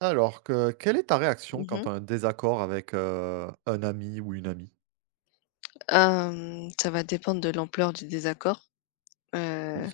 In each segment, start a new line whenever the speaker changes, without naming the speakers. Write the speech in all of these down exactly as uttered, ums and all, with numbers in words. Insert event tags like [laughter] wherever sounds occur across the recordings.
Alors que quelle est ta réaction
Mmh
quand
mh.
tu as un désaccord avec, heu, un ami ou une amie?
Ça va dépendre de l'ampleur du désaccord. Heu,
Oui.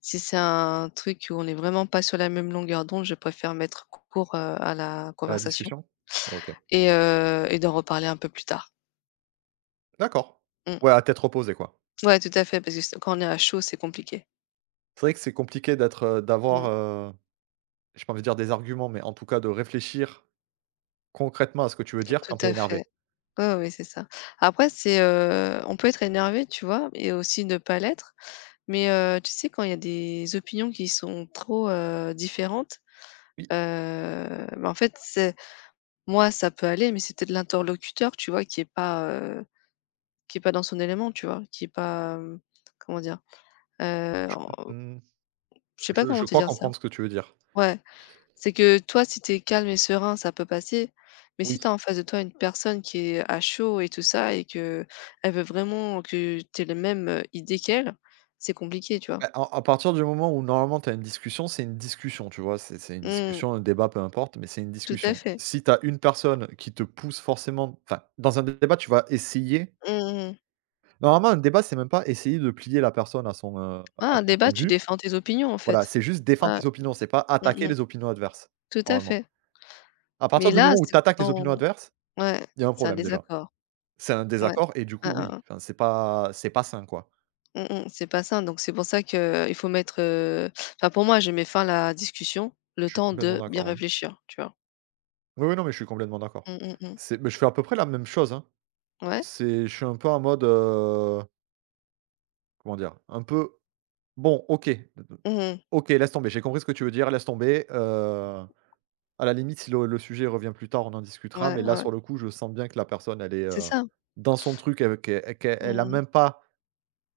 Si c'est un truc où on est vraiment pas sur la même longueur d'onde, je préfère mettre court, heu, à la
À la
conversation
discussion? OK.
et heu et d'en reparler un peu plus tard.
D'accord.
Mmh.
Ouais, à tête reposée, quoi.
Ouais, tout à fait, parce que s quand on est à chaud, c'est compliqué.
C'est vrai que c'est compliqué d'être, heu, d'avoir,
Mmh.
heu, j'ai pas envie de dire des arguments, mais en tout cas de réfléchir concrètement à ce que tu veux dire
Tout
quand tu es
à
énervé.
fait. Ouais, ouais, c'est ça. Après c'est, heu, on peut être énervé, tu vois? Et aussi ne pas l'être. Mais, heu, tu sais, quand il y a des opinions qui sont trop, heu, différentes,
Oui.
heu, bah, en fait, c'est moi, ça peut aller, mais c'est peut-être l'interlocuteur, tu vois, qui est pas, heu, qui est pas dans son élément, tu vois? Qui est pas, hem, comment dire? Heu, en
Mmh,
Je sais pas
je
comment
je
te
crois
dire ça.
comprendre ce que tu veux dire.
Ouais, c'est que toi, si t'es calme et serein, ça peut passer, mais si
Oui.
t'as en face de toi une personne qui est à chaud et tout ça et que elle veut vraiment que t'aies aies les mêmes, heu, idées qu'elle, c'est compliqué, tu vois?
Bah, à à partir du moment où normalement tu as une discussion, c'est une discussion, tu vois? C'est c'est une
Mmh,
discussion, un débat, peu importe, mais c'est une
tout à
discussion.
fait.
Si tu as une personne qui te pousse forcément enfin, dans un débat, tu vas essayer
Mmh mh.
normalement, un débat, c'est même pas essayer de plier la personne à son, heu,
Ah,
à
un
son
débat,
point de
tu
vue.
défends tes opinions, en
Voilà,
fait.
c'est juste défendre
Ouais.
tes opinions, c'est pas
Mmh
attaquer
mh.
les opinions adverses,
Tout à
normalement.
fait.
À
Mais
partir du
là,
moment où
c'est
tu attaques les
quand
opinions adverses,
ouais,
il y a un
c'est un
problème déjà.
désaccord.
C'est un
Ouais.
désaccord et du coup,
Hein, hein,
oui,
hein.
enfin, c'est pas c'est pas sain, quoi.
Mmh mh. C'est pas ça, donc c'est pour ça que il faut mettre, heu enfin pour moi, je mets fin à la discussion, le
Je suis
temps
complètement
de bien
d'accord, ouais.
réfléchir, tu vois?
Oui, oui, non, mais je suis complètement d'accord.
Mmh mh mh.
C'est mais je fais à peu près la même chose, hein.
Ouais.
C'est je suis un peu en mode, heu, comment dire? Un peu: «Bon, OK,
Mmh
OK, laisse tomber, j'ai compris ce que tu veux dire, laisse tomber». Heu, à la limite, si le le sujet revient plus tard, on en
mmh.
discutera,
Ouais,
mais
ouais,
là,
ouais.
sur le coup, je sens bien que la personne, elle est,
C'est
heu,
ça.
dans son truc, elle qu'elle qu'elle elle
Mmh
a
mmh.
même pas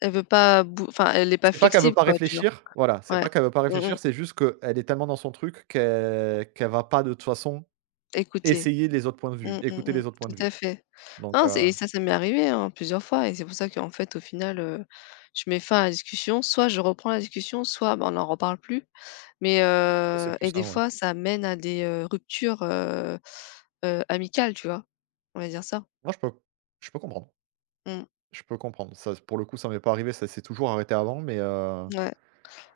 Elle veut pas bou Enfin elle est pas
c'est pas qu'elle veut
flexible
pas
quoi, tu vois?
réfléchir, voilà, c'est
Ouais.
pas qu'elle veut pas
Mmh mh.
réfléchir, c'est juste qu'elle est tellement dans son truc qu'elle qu'elle va pas, de toute façon,
Écouter.
essayer les autres points de vue,
Mmh mmh,
écouter
mmh.
les autres points
Tout
de vue.
à fait.
Donc
Non,
heu,
c'est et ça, ça m'est arrivé, hein, plusieurs fois et c'est pour ça qu'en fait, au final, heu, je mets fin à la discussion. Soit je reprends la discussion, soit, bah, on n'en reparle plus. Mais
c'est
heu
plus
et
ça,
des
ouais.
fois, ça mène à des, heu, ruptures, heu heu, amicales, tu vois? On va dire ça.
Moi, je peux je peux comprendre.
Mmh,
Je peux comprendre. Ça, pour le coup, ça m'est pas arrivé, ça s'est toujours arrêté avant, mais heu
ouais.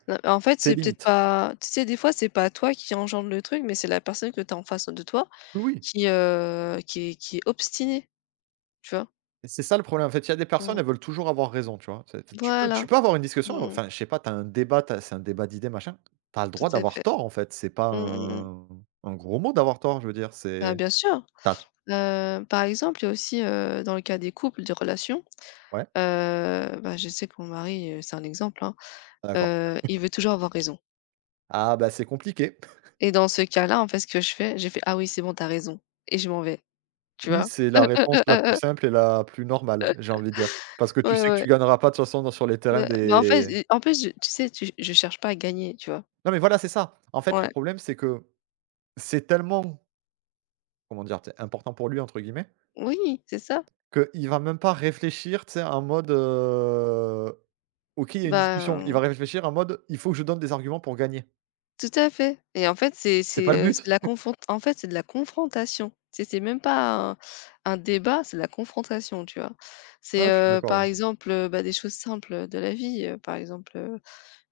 Heu, en fait,
C'est
c'est peut-être
limite.
pas tu sais, des fois, c'est pas toi qui engendre le truc, mais c'est la personne que tu as en face de toi
Oui, oui,
qui, heu, qui est qui est obstinée, tu vois?
et c'est ça le problème. En fait, il y a des personnes,
Mmh.
elles veulent toujours avoir raison, tu vois? C'est tu peux tu
Voilà.
peux avoir une
Mmh
discussion,
mh.
enfin, je sais pas, t'as un débat, t'as c'est un débat d'idées, machin. T'as le
Tout
droit
à
d'avoir
fait.
tort, en fait, c'est pas
Mmh mh, mmh.
un un gros mot d'avoir tort, je veux dire,
Bah,
c'est
bien sûr.
t'as,
Heu, par exemple, il y a aussi, heu, dans le cas des couples, des relations,
ouais?
heu, bah, je sais que mon mari, heu, c'est un exemple, hein,
D'accord.
heu, il veut toujours avoir raison.
Ah bah, c'est compliqué.
Et dans ce cas-là, en fait, ce que je fais, j'ai fait: «Ah oui, c'est bon, t'as raison» et je m'en vais, tu
Oui,
vois?
c'est
[laughs]
la
Heu, heu,
réponse
heu,
la
heu,
plus
heu,
simple et la plus normale, j'ai envie de dire. Parce que tu
ouais,
sais que
ouais.
tu gagneras pas de toute façon dans sur les terrains
Bah bah, en fait
des
et en plus, je tu sais, tu je cherche pas à gagner, tu vois?
non mais voilà, c'est ça. En fait, le
Ouais.
problème, c'est que c'est tellement comment dire? Tu sais, «important pour lui» entre guillemets,
Oui, c'est ça.
qu'il va même pas réfléchir, tu sais, en mode, heu, OK, il y a une discussion. Il va
Ben,
réfléchir en mode: «Il faut que je donne des arguments pour gagner».
tout à fait et en fait, c'est
C'est pas le
c'est, heu, c'est
but.
la
[laughs]
confron en fait, c'est de la confrontation. C'est c'est même pas un un débat, c'est de la confrontation, tu vois? C'est,
Ah, je suis
heu,
d'accord,
par
ouais.
exemple, heu, bah, des choses simples, heu, de la vie, heu, par exemple, heu: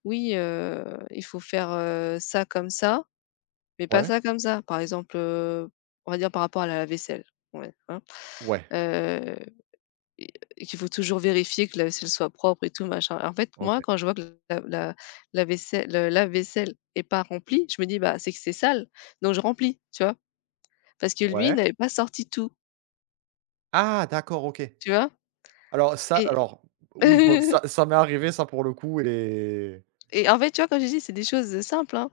«Oui, heu, il faut faire, heu, ça comme ça». Mais pas
Ouais?
ça comme ça. Par exemple, heu, on va dire par rapport à la vaisselle, ouais, hein,
Ouais,
heu et et qu'il faut toujours vérifier que la vaisselle soit propre et tout machin. En fait, moi,
OK.
quand je vois que la la la vaisselle le lave-vaisselle est pas remplie, je me dis: «Bah, c'est que c'est sale», donc je remplis, tu vois? Parce que lui, il
Ouais.
n'avait pas sorti tout,
Ah d'accord, OK.
tu vois?
Alors ça
Et
alors oui, bon,
[laughs]
ça ça m'est arrivé ça pour le coup et
Et en fait, tu vois, comme je dis, c'est des choses, simples, hein,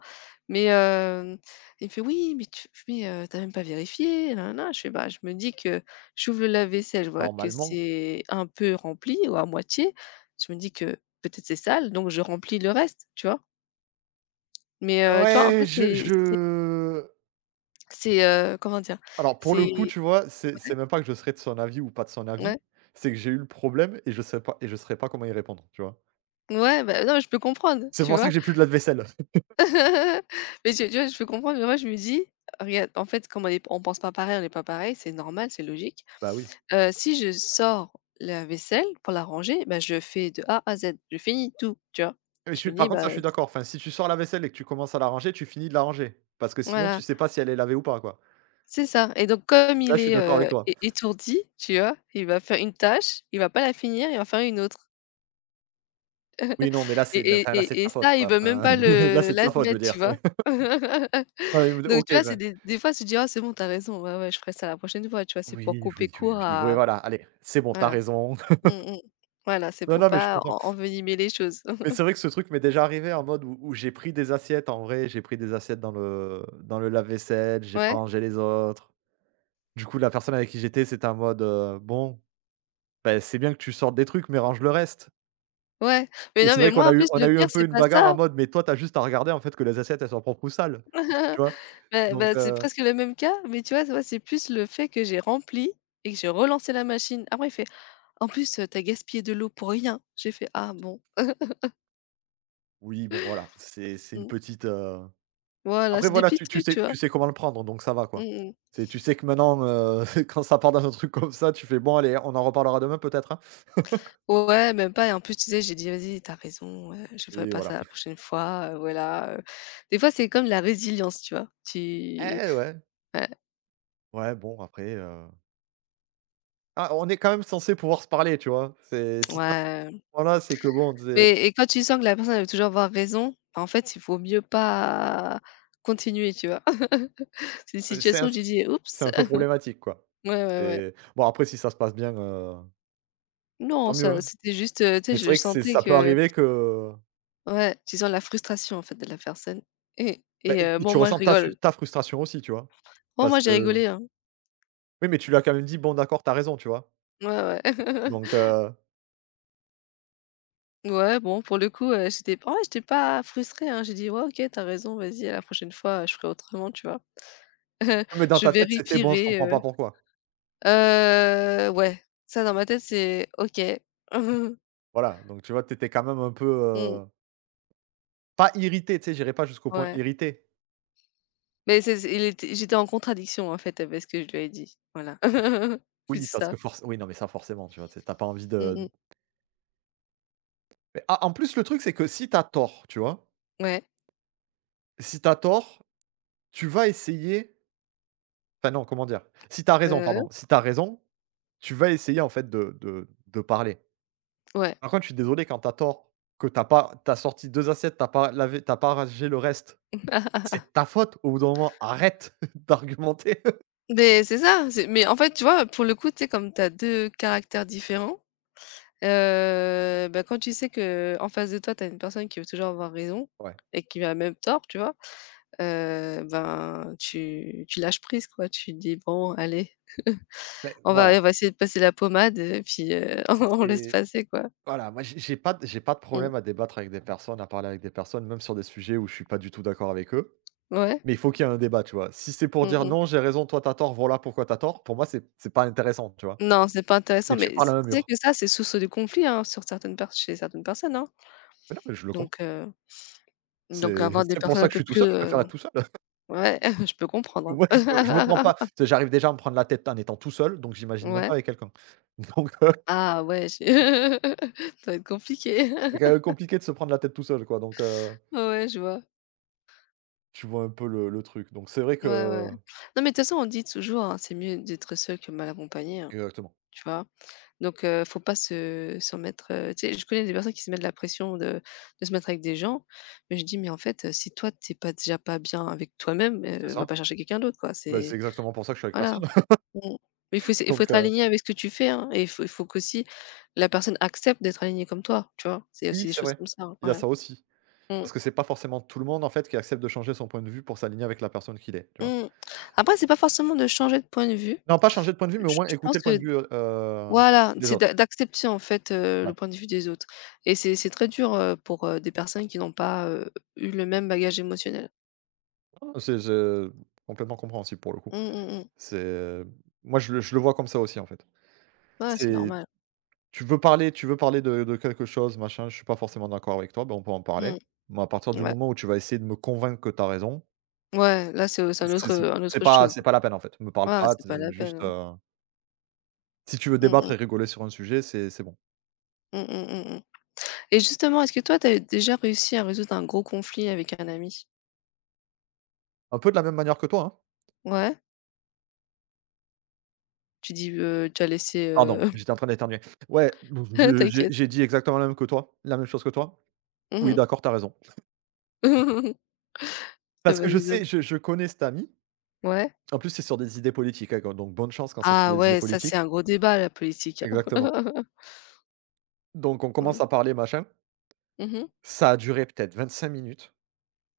mais heu, il me fait: «Oui, mais tu mais heu, tu même pas vérifié, na Je fais: «Bah, je me dis que j'ouvre le lave-vaisselle, je vois que
normalement
c'est un peu rempli ou à moitié. Je me dis que peut-être c'est sale, donc je remplis le reste», tu vois? Mais heu, tu vois, en
ouais,
fait,
je
c'est c'est
je
c'est, heu, comment dire?
alors pour le coup,
C'est
tu vois, c'est c'est même pas que je serais de son avis ou pas de son
Ouais,
avis, c'est que j'ai eu le problème et je sais pas et je saurais pas comment y répondre, tu vois?
ouais, bah, non, je peux comprendre,
C'est
tu
pour ça
vois?
que j'ai plus de lave-vaisselle.
[laughs] Mais tu tu vois, je peux comprendre, mais moi je me dis: «Regarde, en fait, comme on est on pense pas pareil, on n'est pas pareil, c'est normal, c'est logique».
Bah oui.
Heu, si je sors la vaisselle pour la ranger, bah, je fais de a à zède, je finis tout, tu vois?
Mais
Et
je
je
suis
me
par
dis:
contre ça,
«Bah,
je suis d'accord. Enfin, si tu sors la vaisselle et que tu commences à la ranger, tu finis de la ranger. Parce que sinon,
voilà,
tu sais pas si elle est lavée ou pas, quoi.
c'est ça» et donc comme
Là,
il
je suis
est,
d'accord avec
heu,
toi.
é étourdi, tu vois? Il va faire une tâche, il va pas la finir, il va faire une autre
Oui, non, mais là, c'est
et et
enfin, là, c'est de
et et
ta faute,
ça, il
quoi.
veut même
Enfin,
pas
[laughs] là,
le
c'est de sa faute, je veux
l'admettre,
dire,
tu vois?
c'est
[laughs]
[laughs] ouais, il me dit:
Donc tu
«OK,
vois, c'est
bah».
des des fois, tu te dis: oh c'est bon, t'as raison, ouais, ouais, je ferai ça la prochaine fois», tu vois? C'est
Oui,
pour couper
oui, oui,
court
oui, oui,
à
voilà, allez, c'est bon, tu
voilà.
raison. [laughs]
Mmh mh. Voilà, c'est
Non,
pour
non, mais je
pas en
comprends.
envenimer les choses.
Mais
[laughs]
c'est vrai que ce truc m'est déjà arrivé en mode où où j'ai pris des assiettes, en vrai, j'ai pris des assiettes dans le dans le lave-vaisselle, j'ai pas
Ouais,
rangé les autres. Du coup, la personne avec qui j'étais, c'était en mode, heu: «Bon, bah, c'est bien que tu sortes des trucs, mais range le reste.
ouais. Mais
Et
non,
c'est
mais
vrai qu'on
moi, en
a eu
plus,
on
le
a eu un
pire,
peu
c'est
une
pas
bagarre en
ça.
mode, mais toi, t'as juste à regarder en fait que les assiettes, elles soient propres ou sales,
[laughs]
tu vois?
Bah bah,
Donc,
c'est
heu,
presque le même cas, mais tu vois, tu vois, c'est plus le fait que j'ai rempli et que j'ai relancé la machine. Après, il fait: «En plus, heu, tu gaspillé de l'eau pour rien». J'ai fait: «Ah bon».
oui, bon voilà, c'est c'est une
Mmh.
petite, heu
Voilà,
après
c'est des
voilà,
petits
tu tu
trucs, tu
sais
vois?
tu sais comment le prendre, donc ça va quoi.
Mmh mh.
C'est tu sais que maintenant, heu, [laughs] quand ça part dans un truc comme ça, tu fais: «Bon allez, on en reparlera demain peut-être, hein?»
Ouais, même pas et en plus, tu sais, j'ai dit: «Vas-y, t'as raison, heu, je ferai
Oui,
pas ça
voilà.
la prochaine fois, heu, voilà, heu». Des fois, c'est comme la résilience, tu vois? Tu
Eh ouais,
Ouais,
ouais, bon après, heu ah, on est quand même censé pouvoir se parler, tu vois? C'est si tu as
ouais,
voilà, c'est que bon, c'est
mais et quand tu sens que la personne, elle veut toujours avoir raison, en fait, il vaut mieux pas continuer, tu vois? [laughs] C'est une
c'est
situation
un
où tu dis:
c'est
«Oups!»
un peu
[laughs]
problématique, quoi.
Ouais, ouais, ouais.
C'est bon après si ça se passe bien, heu,
Non,
tant mieux,
ça
hein.
c'était juste, heu, tu sais,
Mais c'est
je
vrai que c'est
sentais
ça peut
que
arriver que,
ouais, tu sens la frustration, en fait, de la personne et
beh,
et heu,
et
bon,
tu
moi, je
ressens ta su
rigole.
ta frustration aussi, tu vois?
Bon, moi,
Parce
j'ai
que
rigolé, hein.
oui, mais tu l'as quand même dit: «Bon d'accord, t'as raison», tu vois?
Ouais, ouais. [laughs]
Donc heu,
Ouais, bon, pour le coup, heu, j'étais en vrai, j'étais pas frustrée, hein. J'ai dit: «Ouais, OK, t'as raison, vas-y, à la prochaine fois, je ferai autrement», tu vois? [laughs]
oui, mais dans
Je
ta tête, c'était: «Bon, je
vérifierai,
comprends pas
heu
pourquoi».
heu, ouais, ça dans ma tête, c'est OK. [laughs]
Voilà, donc tu vois, t'étais quand même un peu,
Mmh,
heu, pas irrité, tu sais, j'irai pas jusqu'au point
ouais,
irrité.
mais c'est c'est il était j'étais en contradiction, en fait, avec ce que je lui ai dit, voilà. [laughs] C'est
Oui, parce
ça.
que forc oui, non, mais ça forcément, tu vois? Tu sais, tu pas envie
Mmh
de
mh.
mais ah, en plus, le truc, c'est que si t'as tort, tu vois?
Ouais.
Si t'as tort, tu vas essayer enfin non, comment dire? Si t'as raison,
Heu,
pardon, si t'as raison tu vas essayer en fait de de de parler.
ouais.
Par contre, je suis désolé quand t'as tort, que t'as pas t'as sorti deux assiettes, t'as pas lavé tu pas rangé le reste, c'est de ta
[laughs]
faute au bout d'un moment, arrête [laughs] d'argumenter.
Mais c'est ça, c'est mais en fait, tu vois, pour le coup, tu sais, comme t'as deux caractères différents. Heu, bah, quand tu sais que en face de toi, tu as une personne qui veut toujours avoir raison
Ouais,
et qui a même tort, tu vois? Heu, ben, tu tu lâches prise, quoi. Tu te dis: «Bon, allez,
mais
on va
voilà,
on va essayer de passer la pommade, et puis, heu, [laughs] on laisse
c'est
passer, quoi».
voilà, moi j'ai j'ai pas de j'ai pas de
Mmh.
problème à débattre avec des personnes, à parler avec des personnes, même sur des sujets où je suis pas du tout d'accord avec eux,
Ouais.
mais il faut qu'il y ait un débat, tu vois? Si c'est pour
Mmh
dire:
mh.
«Non, j'ai raison, toi t'as tort, voilà pourquoi t'as tort», pour moi c'est c'est pas intéressant, tu vois?
Non, c'est pas intéressant,
Et tu
mais
parles
c
à un
tu sais
mur.
que ça, c'est source de conflit, hein, sur certaines pers chez certaines personnes, hein.
Mais non, mais je le comprends.
Donc heu, donc
C'est
avoir
[laughs]
des
c'est pour
personnes
ça
un
que je
peu
suis tout
plus,
seul, je
heu
préfère être tout seul.
ouais, [laughs] je peux comprendre,
Moi, je me je me prends
hein.
pas tu
[laughs]
sais, j'arrive déjà à me prendre la tête en étant tout seul, donc j'imagine même pas
Ouais.
avec quelqu'un. [laughs] Donc heu,
Ah ouais, je [laughs] ça va être compliqué.
c'est
[laughs]
quand même compliqué de se prendre la tête tout seul, quoi, donc heu,
Ouais, ouais, je vois.
tu vois un peu le le truc, donc c'est vrai
Ouais, ouais.
que
Non, mais de toute façon, on dit toujours, hein, c'est mieux d'être seul que mal accompagné, hein,
exactement,
tu vois? Donc, heu, faut pas se se mettre, heu, tu sais, je connais des personnes qui se mettent la pression de de se mettre avec des gens, mais je dis: «Mais en fait, heu, si toi, t'es pas déjà pas bien avec toi-même,
c'est
heu, va
ça.
pas chercher quelqu'un d'autre, quoi».
Bah, c'est
C'est
exactement pour ça que je suis avec
Voilà,
personne, [laughs]
mmh. Mais il faut essayer. Il faut
donc
Être
heu,
aligné avec ce que tu fais, hein et il faut il faut qu'aussi la personne accepte d'être alignée comme toi, tu vois? C'est
oui,
aussi des
c'est
choses
vrai.
comme ça, hein,
Il y a
ouais.
ça aussi,
Mmh,
parce que c'est pas forcément tout le monde, en fait, qui accepte de changer son point de vue pour s'aligner avec la personne qu'il est, tu vois?
mmh. Après, c'est pas forcément de changer de point de vue.
Non, pas changer de point de vue, mais au
Je
moins
je
écouter
pense
le point de
que
vue, heu heu,
Voilà,
des
c'est
autres.
d'a d'accepter en fait, heu,
Ouais.
le point de vue des autres et c'est c'est très dur, heu, pour, heu, des personnes qui n'ont pas, heu, eu le même bagage émotionnel.
Non, non, c'est je complètement compréhensible, pour le coup.
Mmh, mmh, mmh.
C'est moi, je le je le vois comme ça aussi, en fait.
Ouais, c'est
C'est
normal.
tu veux parler tu veux parler de de quelque chose, machin, je suis pas forcément d'accord avec toi, ben, on peut en parler.
Mmh,
Mais à partir du
ouais.
moment où tu vas essayer de me convaincre que tu as raison,
Ouais, là c'est, c'est un
C'est
autre,
c'est
un
c'est
autre
pas
chose.
c'est pas la peine en fait. Me parle
Ah,
pas,
c'est
t
pas la peine,
juste,
hein.
heu, si tu veux
Mmh
débattre
mh.
et rigoler sur un sujet, c'est c'est bon.
Mmh mh. Mmh mh. Et justement, est-ce que toi tu as déjà réussi à résoudre un gros conflit avec un ami?
Un peu de la même manière que toi, hein.
Ouais? Tu dis, heu, tu as laissé,
Pardon,
heu
j'étais en train d'éternuer. Ouais, bon,
[laughs]
je j'ai
t'inquiète.
j'ai dit exactement la même que toi la même chose que toi. Oui,
Mmh
d'accord, t'as raison.
[laughs] Ah
Parce
bah,
que je
dis donc.
sais, je je connais cet ami.
Ouais.
En plus, c'est sur des idées politiques, hein, donc bonne chance quand c'est sur
Ah
des idées
ouais, ça c'est
politiques.
un gros débat la politique, hein.
Exactement.
[laughs]
Donc on
Mmh.
commence à parler, machin.
Mmh.
Ça a duré peut-être vingt-cinq minutes.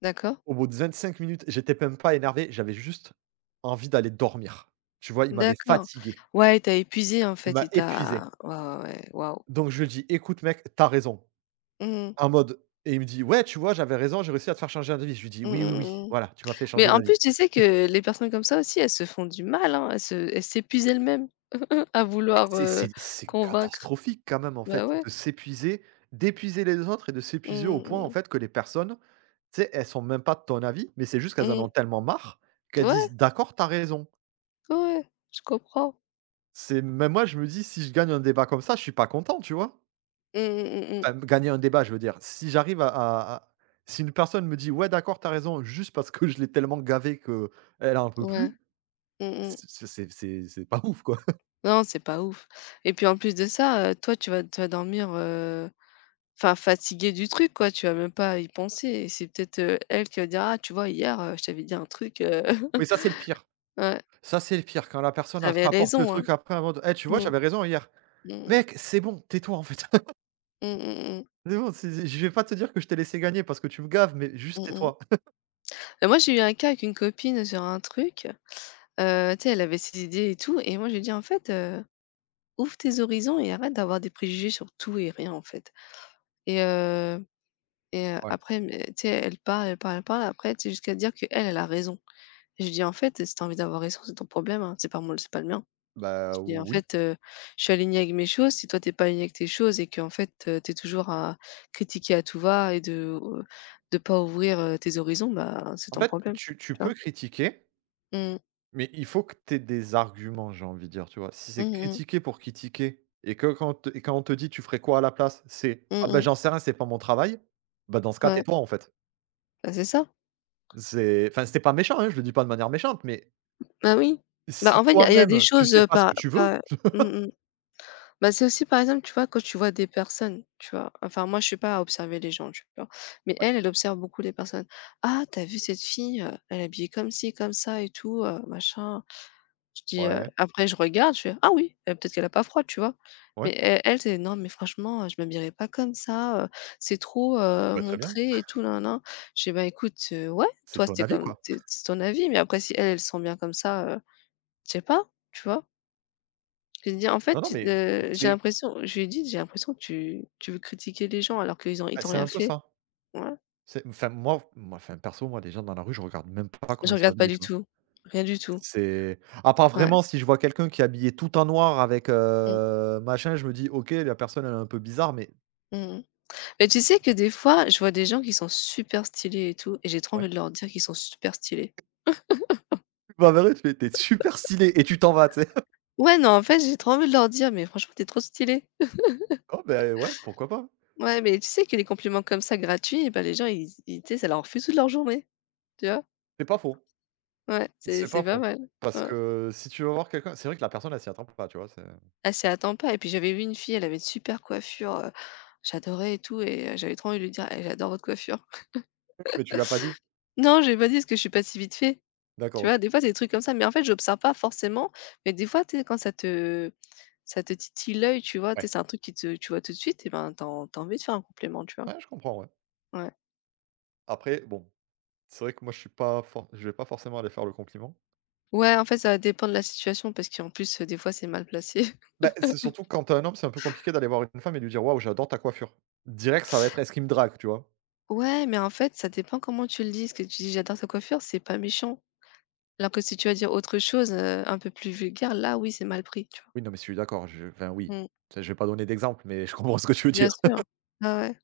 D'accord,
Au bout de vingt-cinq minutes, j'étais même pas énervé, j'avais juste envie d'aller dormir. Tu vois? Il m'avait
d'accord.
fatigué,
Ouais, t'as épuisé en
il
fait,
m'a
il t'a
épuisé.
ouais, ouais, ouais, waouh.
Donc je lui dis: «Écoute mec, t'as raison».
Mmh mh.
En mode et il me dit: «Ouais, tu vois, j'avais raison, j'ai réussi à te faire changer d'avis». Je lui dis:
Mmh mmh
«Oui, oui, oui,
mmh, mmh.
voilà, tu m'as fait
Mais
changer
en
d'avis».
plus, tu sais que les personnes comme ça aussi, elles se font du mal, hein, elles se elles s'épuisent elles-mêmes [laughs] à
Et
vouloir,
c'est
heu,
c'est c'est
convaincre.
catastrophique quand même en
Bah
fait
ouais.
de s'épuiser, d'épuiser les autres et de s'épuiser
Mmh
au point en
mh,
fait que les personnes, tu sais, elles sont même pas de ton avis, mais c'est juste
mmh.
qu'elles en
Mmh.
ont tellement marre qu'elles disent:
Ouais,
«D'accord, t'as raison».
ouais, ouais, je comprends.
C'est même moi, je me dis: «Si je gagne un débat comme ça, je suis pas content», tu vois?
Mmh mh, mmh mmh.
Enfin, gagner un débat, je veux dire. Si j'arrive à à à si une personne me dit: «Ouais, d'accord, t'as raison», juste parce que [laughs] je l'ai tellement gavée qu'elle en peut
Ouais.
plus,
Mmh mh.
c c'est c'est c'est c'est pas ouf, quoi. [laughs]
Non, c'est pas ouf. Et puis en plus de ça, heu, toi, tu vas tu vas dormir. Enfin, fatigué du truc quoi, tu vas même pas y penser et c'est peut-être, heu, elle qui va dire: «Ah tu vois hier, heu, je t'avais dit un truc, heu,
Mais
[laughs]
ça, c'est le pire.
ouais,
Ça, c'est le pire quand la personne, elle te
j'avais
rapporte le
raison, hein».
truc après en mode: «Eh, tu vois,
Mmh.
j'avais raison hier».
Mmh mh.
Mec, c'est bon, tais-toi, en fait. [laughs]
Mmh mh mh.
C'est bon, c'est je vais pas te dire que je t'ai laissé gagner parce que tu me gaves, mais juste
Mmh mh.
tais-toi. [laughs]
Bah, moi j'ai eu un cas avec une copine sur un truc, heu, tu sais, elle avait ses idées et tout et moi j'ai dit: «En fait, heu, ouvre tes horizons et arrête d'avoir des préjugés sur tout et rien en fait» et heu et heu,
Ouais,
après mais tu sais, elle parle, elle parle, elle parle après tu sais jusqu'à dire que elle elle a raison. Et je lui dis: «En fait, si t'as envie d'avoir raison, c'est ton problème, hein, c'est pas moi c'est pas le mien».
bah,
Et en
oui.
fait, heu, je suis alignée avec mes choses. Si toi, t'es pas alignée avec tes choses et que en fait, heu, tu toujours à critiquer à tout va et de, heu, de pas ouvrir, heu, tes horizons, bah, c'est
En
ton
fait,
problème,
tu tu
tu vois?
peux critiquer
Mmh.
mais il faut que tu aies des arguments, j'ai envie de dire, tu vois? Si c'est
Mmh mh.
critiquer pour critiquer et que quand t et quand on te dit: «Tu ferais quoi à la place?» c'est:
Mmh
«Ah ben
mh.
j'en sais rien, c'est pas mon travail», bah, dans ce cas,
Ouais.
tais-toi, en fait.
Bah, c'est ça.
C'est enfin, c'est pas méchant, hein, je le dis pas de manière méchante, mais
Bah, oui. Bah,
si
en fait, il y a y a des
toi-même, tu
choses,
sais
heu,
pas ce
par
que tu veux
par mmh mh. Bah, c'est aussi, par exemple, tu vois, quand tu vois des personnes, tu vois? Enfin, moi, je suis pas à observer les gens, tu vois? Mais
ouais,
elle, elle observe beaucoup les personnes. «Ah, t'as vu cette fille, heu, elle est habillée comme ci, comme ça et tout, heu, machin». Je dis, heu
ouais,
après je regarde, je fais: «Ah oui, heu, peut-être qu'elle a pas froid», tu vois? Mais
ouais,
e elle, c'est: «Non mais franchement, heu, je m'habillerai pas comme ça, heu, c'est trop, heu,
bah, très bien,
montré et tout nin nin». Je fais: «Bah écoute, heu, ouais,
c'est
toi
ton
c'était
avis,
comme
quoi.
t c'est ton avis, mais après si elle, elle se sent bien comme ça, heu, je sais pas», tu vois? Je lui ai dit: «En fait,
Non, non,
tu
mais
heu, j'ai
c'est
l'impression», je lui ai dit: «J'ai l'impression que tu tu veux critiquer les gens alors qu'ils ont ils
bah,
t'ont
c'est
rien
un peu
fait».
ça.
Ouais.
C'est enfin, moi moi, enfin, perso, moi, les gens dans la rue, je regarde même pas comment
Je
ils sont
regarde pas
habillés,
du
tu vois?
tout, rien du tout.
C'est à part
Ouais.
vraiment si je vois quelqu'un qui est habillé tout en noir avec,
Mmh.
heu, machin, je me dis: «OK, la personne elle est un peu bizarre, mais
Mmh mh. Mais tu sais que des fois, je vois des gens qui sont super stylés et tout, et j'ai trop
Ouais.
envie de leur dire qu'ils sont super stylés.
tu m'as tu fais: «Tu es super stylé» et tu t'en vas», tu sais? [laughs]
Ouais, non, en fait, j'ai trop envie de leur dire, mais franchement, t'es trop stylé.
Oh ben ouais, pourquoi pas?
Ouais, mais tu sais que les compliments comme ça, gratuits, eh ben, les gens, ils, ils- tu sais, ça leur refuse toute leur journée, tu vois?
C'est pas faux,
Ouais, c'est,
c'est
c'est
pas
pas
faux.
mal.
Parce
Ouais.
que si tu vas voir quelqu'un c'est vrai que la personne elle s'y attend pas, tu vois? C'est
Elle s'y attend pas. Et puis, j'avais vu une fille, elle avait une super coiffure, euh, j'adorais et tout, et euh, j'avais trop envie de lui dire: «Eh, j'adore votre coiffure».
mais tu l'as pas dit?
Non, je vais pas dit parce que je suis pas si vite fait.
D'accord,
Tu vois?
OK.
Des fois, c'est des trucs comme ça, mais en fait, j'observe pas forcément, mais des fois, tu sais, quand ça te ça te titille l'œil, tu vois? Tu
Ouais.
sais, c'est un truc qui te tu vois tout de suite, et ben, t'as as en tu envie de faire un complément, tu vois?
Ouais, je comprends, ouais.
Ouais.
Après bon, c'est vrai que moi je suis pas for je vais pas forcément aller faire le compliment.
Ouais, en fait, ça dépend de la situation parce qu'en plus, euh, des fois, c'est mal placé. [laughs]
Bah, c'est surtout quand tu es un homme, c'est un peu compliqué d'aller voir une femme et lui dire: «Waouh, j'adore ta coiffure». Direct, ça va être: «Est-ce qu'il me drague?» tu vois?
Ouais, mais en fait, ça dépend comment tu le dis. Ce que tu dis: «J'adore ta coiffure», c'est pas méchant. Alors que si tu vas dire autre chose, heu, un peu plus vulgaire, là, oui, c'est mal pris, tu vois?
Oui, non, mais je suis d'accord, je enfin oui,
Mmh.
tu je vais pas donner d'exemple, mais je comprends ce que tu veux
Bien
dire.
sûr. Ah ouais.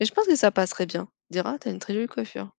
Mais je pense que ça passerait bien. Dira, t'as une très jolie coiffure».